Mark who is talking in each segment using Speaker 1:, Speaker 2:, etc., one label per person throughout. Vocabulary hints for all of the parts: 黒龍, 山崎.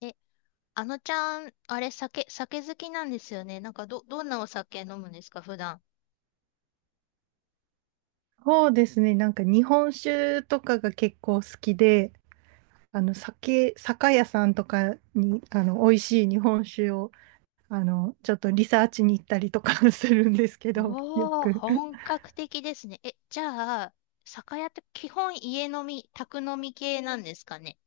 Speaker 1: え、あのちゃん、あれ、酒好きなんですよね。なんか、どんなお酒飲むんですか、普段。
Speaker 2: そうですね。日本酒とかが結構好きで、酒屋さんとかに美味しい日本酒をちょっとリサーチに行ったりとか するんですけど、よ
Speaker 1: おー、
Speaker 2: く。
Speaker 1: 本格的ですね。じゃあ、酒屋って基本家飲み、宅飲み系なんですかね。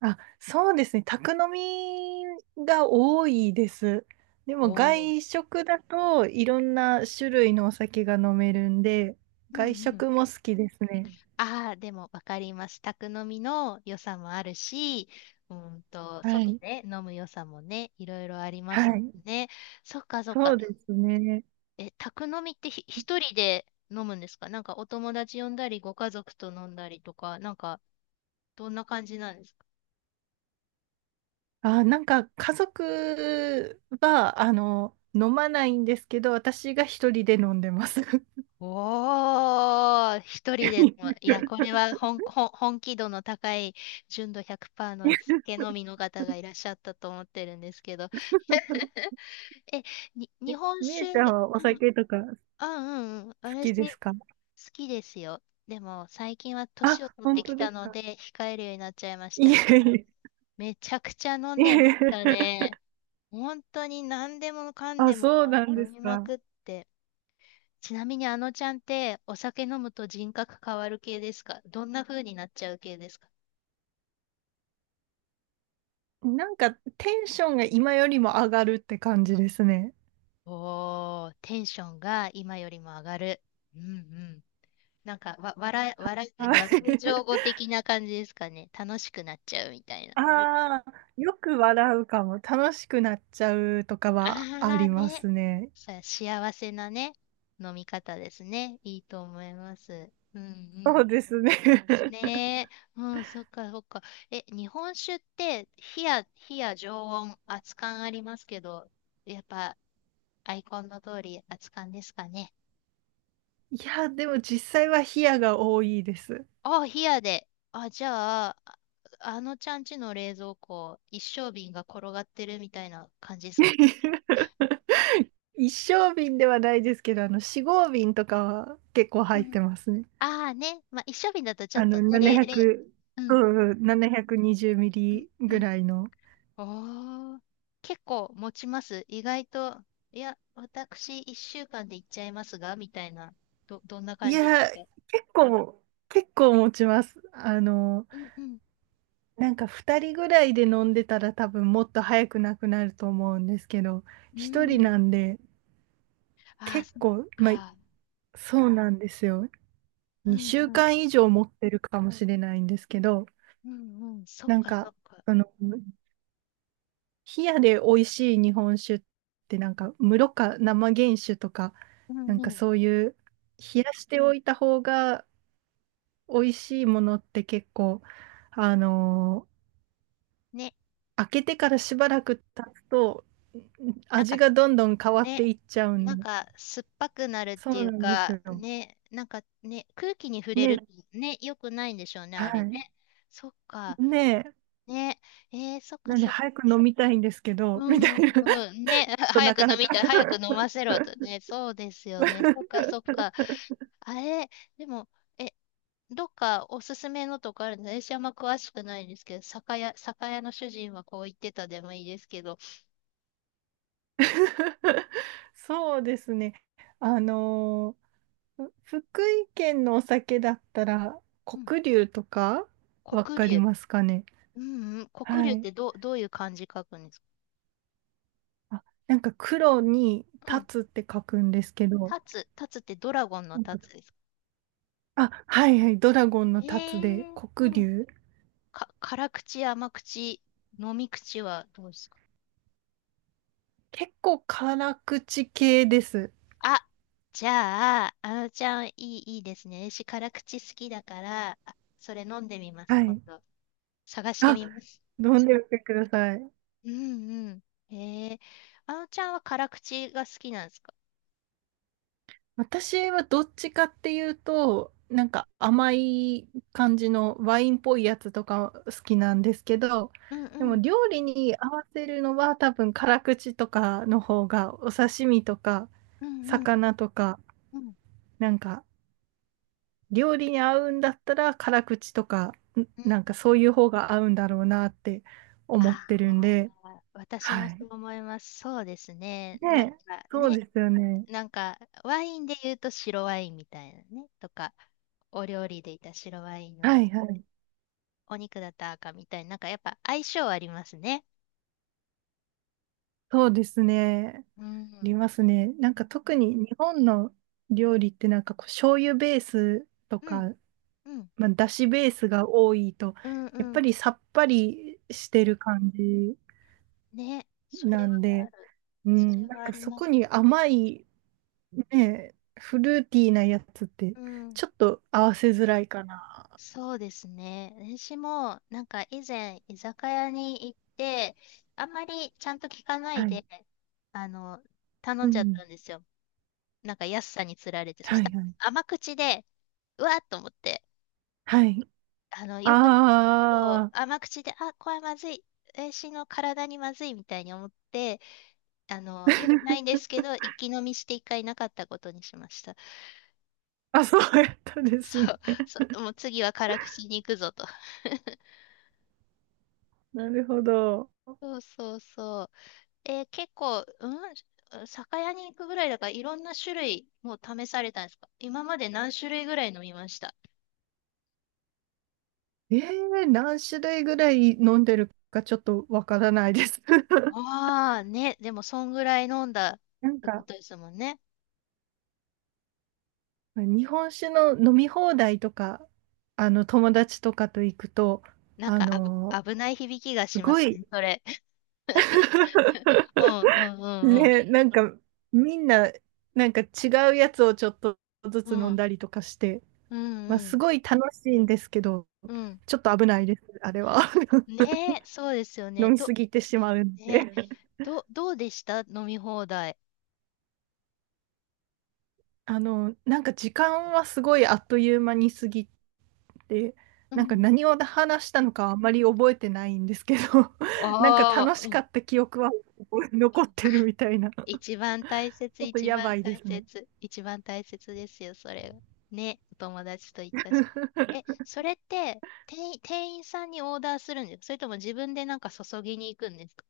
Speaker 2: あ、そうですね。宅飲みが多いです。で
Speaker 1: お
Speaker 2: も外
Speaker 1: ー。
Speaker 2: 食だといろんな種類のお酒が飲めるんで、
Speaker 1: うん
Speaker 2: 外
Speaker 1: うん。
Speaker 2: 食も好きですね。
Speaker 1: ああ、でもわかります。宅飲みの良さもあるし、
Speaker 2: は
Speaker 1: 外
Speaker 2: い。
Speaker 1: で飲む良さもね、いろいろありま
Speaker 2: は
Speaker 1: すもん
Speaker 2: い。
Speaker 1: ね。そっかそっ
Speaker 2: そ
Speaker 1: か。
Speaker 2: うですね。
Speaker 1: 宅飲みって一人で飲むんですか？なんかお友達呼んだり、ご家族と飲んだりとか、なんかどんな感じなんですか？
Speaker 2: あ、家族は、飲まないんですけど、私が一人で飲んでます。
Speaker 1: おー、一人でも、いや、こ れは本気度の高い純度100%の酒飲みの方がいらっしゃったと思ってるんですけど。え、日
Speaker 2: え
Speaker 1: 本
Speaker 2: みゆ
Speaker 1: 酒。
Speaker 2: ち
Speaker 1: う
Speaker 2: ゃんはお
Speaker 1: ん、
Speaker 2: 酒とか好
Speaker 1: あ、うんうん、
Speaker 2: き
Speaker 1: 私
Speaker 2: です
Speaker 1: 好
Speaker 2: か？
Speaker 1: きですよ。でも最近は
Speaker 2: あ、
Speaker 1: 年を取っ
Speaker 2: 本
Speaker 1: て
Speaker 2: 当
Speaker 1: き
Speaker 2: 当で
Speaker 1: た
Speaker 2: す
Speaker 1: の
Speaker 2: か
Speaker 1: で控えるようになっちゃいまし
Speaker 2: い
Speaker 1: た
Speaker 2: え
Speaker 1: けど、
Speaker 2: いえ。
Speaker 1: めちゃくちゃ飲 ん
Speaker 2: い
Speaker 1: でま
Speaker 2: え、
Speaker 1: したね。本当に何でもかん
Speaker 2: あ、
Speaker 1: でも
Speaker 2: そうなんで
Speaker 1: 飲
Speaker 2: す
Speaker 1: みま
Speaker 2: か。
Speaker 1: くって。ちなみにあのちゃんってお酒飲むと人格変わる系ですか？どんな風になっちゃう系ですか？
Speaker 2: テンションが今よりも上がるって感じですね。
Speaker 1: おー、テンションが今よりも上がる。うんうん。なんか、わ、笑い、笑
Speaker 2: は
Speaker 1: い、笑い上戸
Speaker 2: い。
Speaker 1: 的な感じですかね。楽しくなっちゃうみたいな。
Speaker 2: ああ、よく笑うかも。楽しくなっちゃうとかはあ
Speaker 1: あ
Speaker 2: り
Speaker 1: ー
Speaker 2: ま
Speaker 1: ね。
Speaker 2: すね。
Speaker 1: 幸せなね、飲み方ですね。いいと思います。うんう
Speaker 2: そ
Speaker 1: ん。
Speaker 2: うですね。
Speaker 1: ねえ、うん、そっかそっか。日本酒って、火や常温、熱燗ありますけど、やっぱ、アイコンの通り、熱燗ですかね。
Speaker 2: いや、でも実際は冷やが多いです。
Speaker 1: あ、冷やで。あ、じゃあ、ああのちゃんちの冷蔵庫、一升瓶が転がってるみたいな感じですか。
Speaker 2: 一升瓶ではないですけど、四合瓶とかは結構
Speaker 1: う
Speaker 2: 入っ
Speaker 1: ん。
Speaker 2: てますね。
Speaker 1: ああね、まあ、一升瓶だとちょ
Speaker 2: あ
Speaker 1: っと
Speaker 2: の、
Speaker 1: ね、
Speaker 2: 700、
Speaker 1: う
Speaker 2: う
Speaker 1: ん、
Speaker 2: んうん、720ミ
Speaker 1: うん、
Speaker 2: リ
Speaker 1: う
Speaker 2: ぐ
Speaker 1: ん。
Speaker 2: らいの。
Speaker 1: ああ、結構持ちます。意外と、いや、私1週間で行っちゃいますが、みたいな、どんな
Speaker 2: い
Speaker 1: 感じで
Speaker 2: や、
Speaker 1: すか？
Speaker 2: 結構、結構持ちます。
Speaker 1: うんうん、
Speaker 2: 2人ぐらいで飲んでたら多分もっと早くなくなると思うんですけど、
Speaker 1: うんう
Speaker 2: 1人
Speaker 1: ん。
Speaker 2: なんで
Speaker 1: ああ、
Speaker 2: 結
Speaker 1: そっ
Speaker 2: 構、まあ、
Speaker 1: か。
Speaker 2: そうなんですよ。
Speaker 1: うん
Speaker 2: 2週
Speaker 1: うん、
Speaker 2: 間以上持ってるかもしれないんですけど、
Speaker 1: うんうん。そっ
Speaker 2: なん
Speaker 1: かそ
Speaker 2: か、
Speaker 1: っか。
Speaker 2: あの、冷やで美味しい日本酒って室か生原酒とか、
Speaker 1: う
Speaker 2: な
Speaker 1: ん
Speaker 2: ん
Speaker 1: う
Speaker 2: か
Speaker 1: ん。
Speaker 2: そういう、冷やしておいた方が美味しいものって結構、あの
Speaker 1: ね、
Speaker 2: 開けてからしばらく経つと、
Speaker 1: なん
Speaker 2: 味
Speaker 1: か、
Speaker 2: がどんどん変わって
Speaker 1: ね、
Speaker 2: いっちゃうん
Speaker 1: なん
Speaker 2: で。
Speaker 1: か、酸っぱくなるっ
Speaker 2: そ
Speaker 1: てい
Speaker 2: う
Speaker 1: う
Speaker 2: なんです
Speaker 1: か、
Speaker 2: よ。
Speaker 1: ね、なんかね、空気に触れる
Speaker 2: ね、
Speaker 1: とね、良くないんでしょうね、
Speaker 2: は
Speaker 1: あれ
Speaker 2: い。
Speaker 1: ね。そっか。
Speaker 2: ねえ、
Speaker 1: ね、そっか
Speaker 2: なんで
Speaker 1: そっ
Speaker 2: 早
Speaker 1: か。
Speaker 2: く飲みたいんですけど、
Speaker 1: う
Speaker 2: みた
Speaker 1: んう
Speaker 2: い
Speaker 1: ん
Speaker 2: な、ちょ
Speaker 1: う
Speaker 2: っ
Speaker 1: ん。ね、は
Speaker 2: と
Speaker 1: 早
Speaker 2: な
Speaker 1: く
Speaker 2: か
Speaker 1: 飲
Speaker 2: なか。
Speaker 1: みたい、早く飲ませろとね。そうですよね。そっかそっ か。あれ、でも、え、どっかおすすめのとかあるんです？私あんま詳しくないんですけど、酒屋の主人はこう言ってたでもいいですけど。
Speaker 2: そうですね。あのーふ福井県のお酒だったら、
Speaker 1: うん、
Speaker 2: 黒龍とか、わ
Speaker 1: 黒
Speaker 2: かり
Speaker 1: 龍。
Speaker 2: ますかね。
Speaker 1: うんうん、黒龍
Speaker 2: は
Speaker 1: っ
Speaker 2: い。
Speaker 1: てどういう漢字書くんですか？
Speaker 2: あ、黒に
Speaker 1: うん、
Speaker 2: 立つって書くんですけど、
Speaker 1: 立つってドラゴンの
Speaker 2: なんか
Speaker 1: 立つですか？
Speaker 2: あ、はいはい、ドラゴンの
Speaker 1: え
Speaker 2: 立つで、
Speaker 1: ー、う
Speaker 2: 黒
Speaker 1: ん。
Speaker 2: 龍。
Speaker 1: 辛口、甘口、飲み口はどうですか？
Speaker 2: 結構辛口系です。
Speaker 1: あ、じゃあ、あのちゃん、いいですね。私、辛口好きだから、あそれ飲んでみます、
Speaker 2: は
Speaker 1: 今
Speaker 2: い。
Speaker 1: 度。探して
Speaker 2: あ、
Speaker 1: みます。
Speaker 2: 飲んでみてください。
Speaker 1: うんうん。へえ、あのちゃんは辛口が好きなんですか？
Speaker 2: 私はどっちかっていうと、なんか甘い感じのワインっぽいやつとか好きなんですけど、
Speaker 1: うん
Speaker 2: で
Speaker 1: う
Speaker 2: も
Speaker 1: ん。
Speaker 2: 料理に合わせるのは多分辛口とかの方が、お刺身とか
Speaker 1: うんうん
Speaker 2: 魚とか、
Speaker 1: うんうん
Speaker 2: なんか料理に合うんだったら辛口とか、
Speaker 1: うん。
Speaker 2: なんかそういう方が合うんだろうなって思っ
Speaker 1: あ
Speaker 2: てるんで、
Speaker 1: あ、私
Speaker 2: は
Speaker 1: もそ
Speaker 2: い。
Speaker 1: う思います。そうですね。なん
Speaker 2: ね、
Speaker 1: か
Speaker 2: そう
Speaker 1: ね、
Speaker 2: ですよね。
Speaker 1: なんか、ワインで言うと白ワインみたいなね、とか、お料理でいた白ワインは、
Speaker 2: はいはい。
Speaker 1: お肉だったら赤みたいな、なんかやっぱ相性ありますね。
Speaker 2: そうですね。あ
Speaker 1: うん、う
Speaker 2: り
Speaker 1: ん、
Speaker 2: ますね。なんか特に日本の料理ってなんかこう醤油ベースと
Speaker 1: う
Speaker 2: か、
Speaker 1: ん、
Speaker 2: まあ、だしベースが多いと、
Speaker 1: うん、
Speaker 2: や
Speaker 1: う
Speaker 2: っぱ
Speaker 1: ん。
Speaker 2: りさっぱりしてる感じ
Speaker 1: ね、それ
Speaker 2: な
Speaker 1: は
Speaker 2: ん
Speaker 1: あ
Speaker 2: で、
Speaker 1: る。
Speaker 2: う
Speaker 1: それ
Speaker 2: ん、な
Speaker 1: は
Speaker 2: ん
Speaker 1: あ
Speaker 2: か
Speaker 1: り
Speaker 2: そ
Speaker 1: ます。
Speaker 2: こに甘いね、フルーティーなやつって
Speaker 1: うん、
Speaker 2: ちょっと合わせづらいかな。
Speaker 1: そうですね。私も、なんか以前、居酒屋に行って、あんまりちゃんと聞かない
Speaker 2: はい。
Speaker 1: で、あの、頼
Speaker 2: う
Speaker 1: んじゃっ
Speaker 2: ん。
Speaker 1: たんですよ。なんか安さにつられて。そ
Speaker 2: は
Speaker 1: した
Speaker 2: い
Speaker 1: ら
Speaker 2: はい。
Speaker 1: 甘口で、うわっと思って、
Speaker 2: はい。
Speaker 1: あの、よく、そう
Speaker 2: あ
Speaker 1: 甘口で、あ、これはまずい。私の体にまずいみたいに思って、
Speaker 2: あ。
Speaker 1: よく ないんですけど、一気飲みして一回なかったことにしました。
Speaker 2: あ、そうやったです
Speaker 1: そ
Speaker 2: ね。
Speaker 1: う、そう、もう次は辛口に行くぞと。
Speaker 2: なるほど。
Speaker 1: そうそうそう。結構、うん、酒屋に行くぐらいだから、いろんな種類もう試されたんですか？今まで何種類ぐらい飲みました？
Speaker 2: え何種類ぐらい飲んでるかちょっとわからないです。
Speaker 1: ああね、でもそんぐらい飲んだっ
Speaker 2: なん
Speaker 1: てこ
Speaker 2: か、
Speaker 1: とですもんね。
Speaker 2: 日本酒の飲み放題とか、友達とかと行くと、
Speaker 1: なん
Speaker 2: あ
Speaker 1: か
Speaker 2: の、
Speaker 1: 危ない響きが
Speaker 2: す
Speaker 1: しま
Speaker 2: ご
Speaker 1: す
Speaker 2: い。
Speaker 1: ね、それ。うんう んうん
Speaker 2: ね、みんな、なんか違うやつをちょっとず
Speaker 1: う
Speaker 2: つ飲
Speaker 1: ん。う
Speaker 2: ん
Speaker 1: ん
Speaker 2: だりとかして、
Speaker 1: うん
Speaker 2: まあ、
Speaker 1: う
Speaker 2: す
Speaker 1: ん。
Speaker 2: ごい楽しいんですけど、
Speaker 1: うん。
Speaker 2: ちょっと危ないです、あれは。
Speaker 1: ねえ、そうですよね。
Speaker 2: 飲みすぎてしまうん
Speaker 1: ね、
Speaker 2: で。
Speaker 1: どうでした飲み放題？
Speaker 2: 時間はすごいあっという間に過ぎで、
Speaker 1: う
Speaker 2: なんか
Speaker 1: ん。
Speaker 2: 何を話したのかあんまり覚えてないんですけど、なんか
Speaker 1: あ
Speaker 2: 楽
Speaker 1: あ、
Speaker 2: し
Speaker 1: う
Speaker 2: か
Speaker 1: ん。
Speaker 2: った記憶は残っ
Speaker 1: あ、
Speaker 2: てるみたいな、ち
Speaker 1: 一番大切、
Speaker 2: ょっと
Speaker 1: 一
Speaker 2: やば
Speaker 1: 番
Speaker 2: いで
Speaker 1: 大
Speaker 2: すね。
Speaker 1: 切、一番大切ですよ、それが。ね、お友達と行ったし。それって、店員さんにオーダーするんですか？それとも自分でなんか注ぎに行くんですか？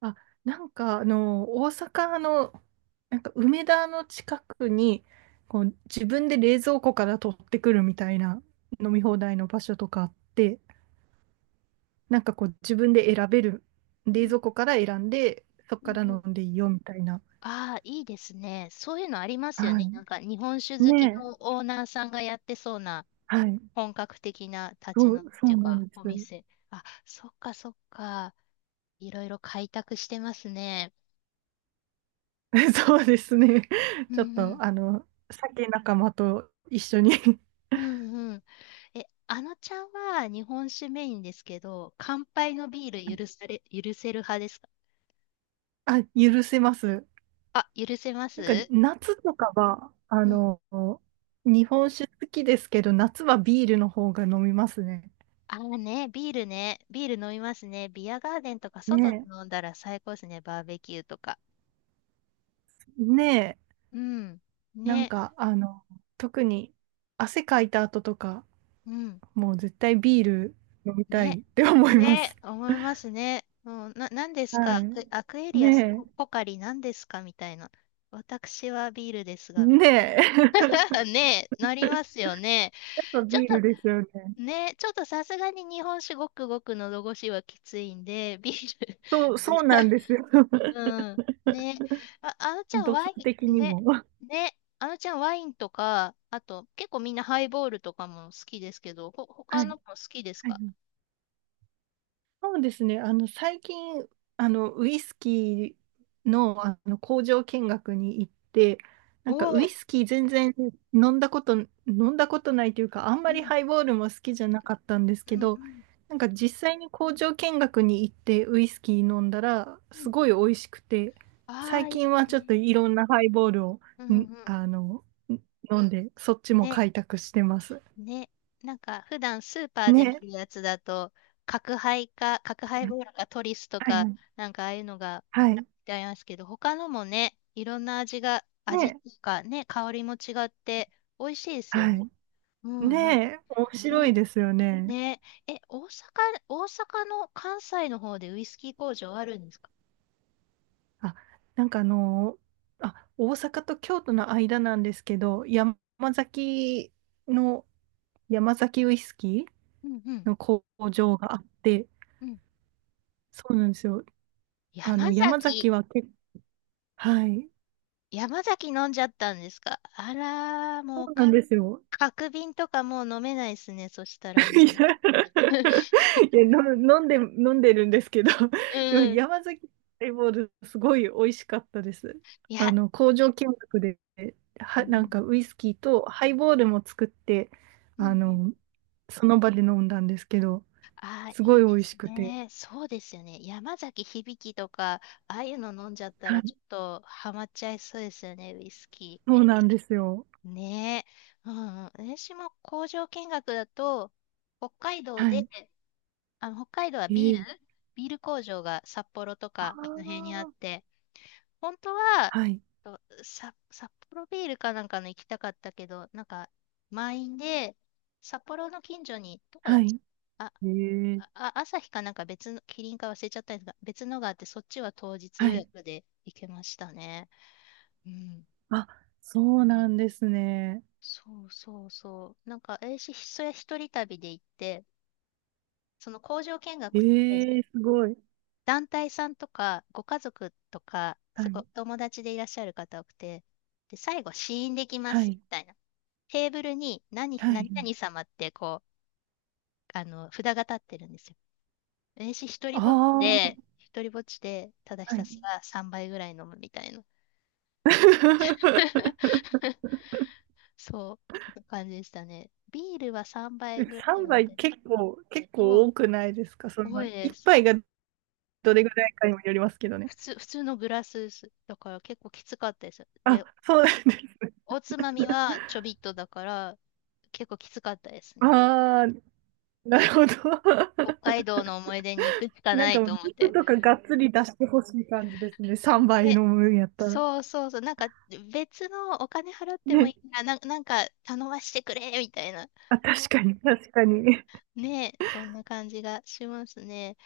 Speaker 2: あ、大阪の、梅田の近くに、こう自分で冷蔵庫から取ってくるみたいな飲み放題の場所とかあって、なんかこう自分で選べる、
Speaker 1: う
Speaker 2: 冷
Speaker 1: ん
Speaker 2: 蔵庫から選んで、そこ
Speaker 1: う
Speaker 2: か
Speaker 1: ん
Speaker 2: ら
Speaker 1: うん。
Speaker 2: 飲んでいいよみたいな。
Speaker 1: ああ、いいですね。そういうのありま
Speaker 2: は
Speaker 1: すよね。
Speaker 2: い。
Speaker 1: なんか日本酒好き
Speaker 2: ねえ。
Speaker 1: のオーナーさんがやってそうな
Speaker 2: はい。
Speaker 1: 本格的な立ち飲みっ
Speaker 2: そ
Speaker 1: てい
Speaker 2: う
Speaker 1: う
Speaker 2: な
Speaker 1: か、
Speaker 2: んです。
Speaker 1: お店。あ、そっかそっか。いろいろ開拓してますね。
Speaker 2: そうですね。
Speaker 1: う
Speaker 2: ちょっ
Speaker 1: んう
Speaker 2: と、
Speaker 1: ん。
Speaker 2: 酒仲間と一緒に。
Speaker 1: うんうん。あのちゃんは日本酒メインですけど、乾杯のビール許され、許せる派ですか？
Speaker 2: あ、許せます。
Speaker 1: あ、許せます？
Speaker 2: 夏とかは、
Speaker 1: うん。
Speaker 2: 日本酒好きですけど、夏はビールの方が飲みますね。
Speaker 1: ああね、ビールね。ビール飲みますね。ビアガーデンとか外で
Speaker 2: ね
Speaker 1: 飲んだら最高ですね。バーベキューとか。
Speaker 2: え、ねえ、
Speaker 1: うん。
Speaker 2: なん
Speaker 1: ね。
Speaker 2: か、あの、特に汗かいた後とか、
Speaker 1: うん。
Speaker 2: もう絶対ビール飲みた
Speaker 1: ね。
Speaker 2: いって思います。
Speaker 1: ね。思いますね。うん、何ですか？
Speaker 2: は
Speaker 1: アクエ
Speaker 2: い。
Speaker 1: リアス、
Speaker 2: ね
Speaker 1: ポカリ何ですかみたいな。私はビールです
Speaker 2: え、
Speaker 1: が、み
Speaker 2: ね
Speaker 1: たいな。
Speaker 2: え。
Speaker 1: ね、なりますよね。
Speaker 2: やっぱ
Speaker 1: ちょっ
Speaker 2: ビー
Speaker 1: と、
Speaker 2: ルですよね。
Speaker 1: ね、ちょっとさすがに日本酒ごくごくのど越しはきついんで、ビール
Speaker 2: そうな んですよ。
Speaker 1: うん。ね。あ、あのちゃん
Speaker 2: 度数
Speaker 1: ワイ
Speaker 2: 的
Speaker 1: ン、
Speaker 2: にも。
Speaker 1: ね、ね、あのちゃんワインとか、あと、結構みんなハイボールとかも好きですけど、
Speaker 2: は
Speaker 1: 他
Speaker 2: い。は
Speaker 1: の
Speaker 2: い
Speaker 1: も好きです
Speaker 2: はい。
Speaker 1: か？
Speaker 2: そうですね。最近、ウイスキーの工場見学に行って、な
Speaker 1: お
Speaker 2: んかウ
Speaker 1: お
Speaker 2: イ
Speaker 1: ー、
Speaker 2: スキー全然飲んだこと、飲んだことないというか、あん
Speaker 1: う
Speaker 2: まり
Speaker 1: ん、
Speaker 2: ハイボールも好きじゃなかったんです
Speaker 1: う
Speaker 2: け
Speaker 1: ん、う
Speaker 2: ど、
Speaker 1: ん、
Speaker 2: なんか実際に工場見学に行ってウイスキー飲んだら、
Speaker 1: う
Speaker 2: す
Speaker 1: ん。
Speaker 2: ごい美味しくて、
Speaker 1: あ
Speaker 2: 最
Speaker 1: あ、い
Speaker 2: 近
Speaker 1: い
Speaker 2: はちょっとい
Speaker 1: ね。
Speaker 2: ろんなハイボールを、
Speaker 1: うん、う
Speaker 2: ん
Speaker 1: ん。
Speaker 2: あの、ん飲んで、そっちも
Speaker 1: ね。
Speaker 2: 開拓してます。
Speaker 1: ね、なんか普段スーパーで見
Speaker 2: ね。
Speaker 1: るやつだと、角ハイボールかトリスと
Speaker 2: はい
Speaker 1: か、
Speaker 2: はい
Speaker 1: なんかああいうのがいっ
Speaker 2: は
Speaker 1: ぱ
Speaker 2: い。
Speaker 1: いありますけど、他のもね、いろんな味が、味っ
Speaker 2: ね、
Speaker 1: ていうかね、香りも違って美味しいですよ
Speaker 2: は
Speaker 1: ね。
Speaker 2: い。
Speaker 1: うんうん。
Speaker 2: ねえ、面白い
Speaker 1: ね、
Speaker 2: ですよね。
Speaker 1: ね、え、大阪、大阪の関西の方でウイスキー工場あるんですか？
Speaker 2: あ、なんかあの、あ、大阪と京都の間なんですけど、山崎の、山崎ウイスキ
Speaker 1: うんう
Speaker 2: ー
Speaker 1: ん
Speaker 2: の工場があって、
Speaker 1: うん。
Speaker 2: そうなんですよ。あ
Speaker 1: 山
Speaker 2: の、山崎
Speaker 1: 崎、
Speaker 2: はけ、はい。
Speaker 1: 山崎飲んじゃったんですか？あらー、
Speaker 2: そ
Speaker 1: もう
Speaker 2: う
Speaker 1: か、
Speaker 2: なんですよ。
Speaker 1: 角瓶とかもう飲めないですね、そした
Speaker 2: いや、
Speaker 1: らね。
Speaker 2: いやの飲んで、飲んでるんですけど、でも
Speaker 1: うん
Speaker 2: 山崎ハイボール、すごい美味しかったです。
Speaker 1: いや、
Speaker 2: 工場見学で、
Speaker 1: う
Speaker 2: は、なん
Speaker 1: ん。
Speaker 2: かウイスキーとハイボールも作って、
Speaker 1: うんう
Speaker 2: あ
Speaker 1: ん。
Speaker 2: の、その場で飲んだんですけど、
Speaker 1: ああ、
Speaker 2: すご
Speaker 1: いい
Speaker 2: い美
Speaker 1: で
Speaker 2: 味し
Speaker 1: す
Speaker 2: くて。
Speaker 1: ね。そうですよね。山崎響とか、ああいうの飲んじゃった
Speaker 2: は
Speaker 1: ら、
Speaker 2: い、
Speaker 1: ちょっとハマっちゃいそうですよね、ウイスキ
Speaker 2: そうなんですよ。
Speaker 1: ー。ねえ。うんうん。私も工場見学だと、北海道
Speaker 2: は
Speaker 1: で、
Speaker 2: い。
Speaker 1: 北海道は
Speaker 2: ええ。
Speaker 1: ビール工場が札幌と
Speaker 2: あ
Speaker 1: か、あの辺にあっ
Speaker 2: あ、
Speaker 1: て、本当は、
Speaker 2: はい。
Speaker 1: 札幌ビールかなんかの行きたかったけど、なんか、満員で、札幌の近所に、どこだっ
Speaker 2: は
Speaker 1: け？
Speaker 2: い。
Speaker 1: あ、
Speaker 2: ええ。
Speaker 1: 朝日かなんか別の、キリンか忘れちゃったんですが、別のがあって、そっちは当日
Speaker 2: は
Speaker 1: 予
Speaker 2: い。
Speaker 1: 約で行けましたね。うん。
Speaker 2: あ、そうなんですね。
Speaker 1: そうそうそう。なんか、私、それ一人旅で行って、その工場見学って、
Speaker 2: ええ、すごい。
Speaker 1: 団体さんとか、ご家族とか、す
Speaker 2: は
Speaker 1: ごい
Speaker 2: い。
Speaker 1: 友達でいらっしゃる方多くて、で、最後、試飲できま
Speaker 2: は
Speaker 1: す、
Speaker 2: い。
Speaker 1: みたいな。テーブルに
Speaker 2: は
Speaker 1: 何
Speaker 2: い。
Speaker 1: 々様ってこう、札が立ってるんですよ。私一人ぼっち
Speaker 2: ああ、
Speaker 1: で、一人ぼっちで、ただひ
Speaker 2: は
Speaker 1: た
Speaker 2: い。
Speaker 1: すら3倍ぐらい飲むみたいな。そう、な感じでしたね。ビールは3倍ぐらい
Speaker 2: 3
Speaker 1: ま
Speaker 2: 杯
Speaker 1: で。
Speaker 2: 結構
Speaker 1: お、
Speaker 2: 多くないですか？そ
Speaker 1: 多
Speaker 2: の、
Speaker 1: いで
Speaker 2: 1
Speaker 1: す。
Speaker 2: 杯がどれぐらいかにもよりますけどね。
Speaker 1: 普通のグラスです。だから結構きつかったです。で、
Speaker 2: あ、そうなんです。
Speaker 1: おつまみはちょびっとだから、結構きつかったですね。で、
Speaker 2: ああ、なるほど。
Speaker 1: 北海道の思い出に行くし か
Speaker 2: な
Speaker 1: な
Speaker 2: んか
Speaker 1: い
Speaker 2: もう
Speaker 1: と思っ
Speaker 2: 肉
Speaker 1: て。
Speaker 2: とかがっつり出してほしい感じですね。3杯飲
Speaker 1: ね、
Speaker 2: むんばいの分やったら。
Speaker 1: そうそうそう、なんか別のお金払っても
Speaker 2: ね。
Speaker 1: いいな、なんか頼ましてくれみたいな、
Speaker 2: あ、確かに、確かに。
Speaker 1: ね、そんな感じがしますね。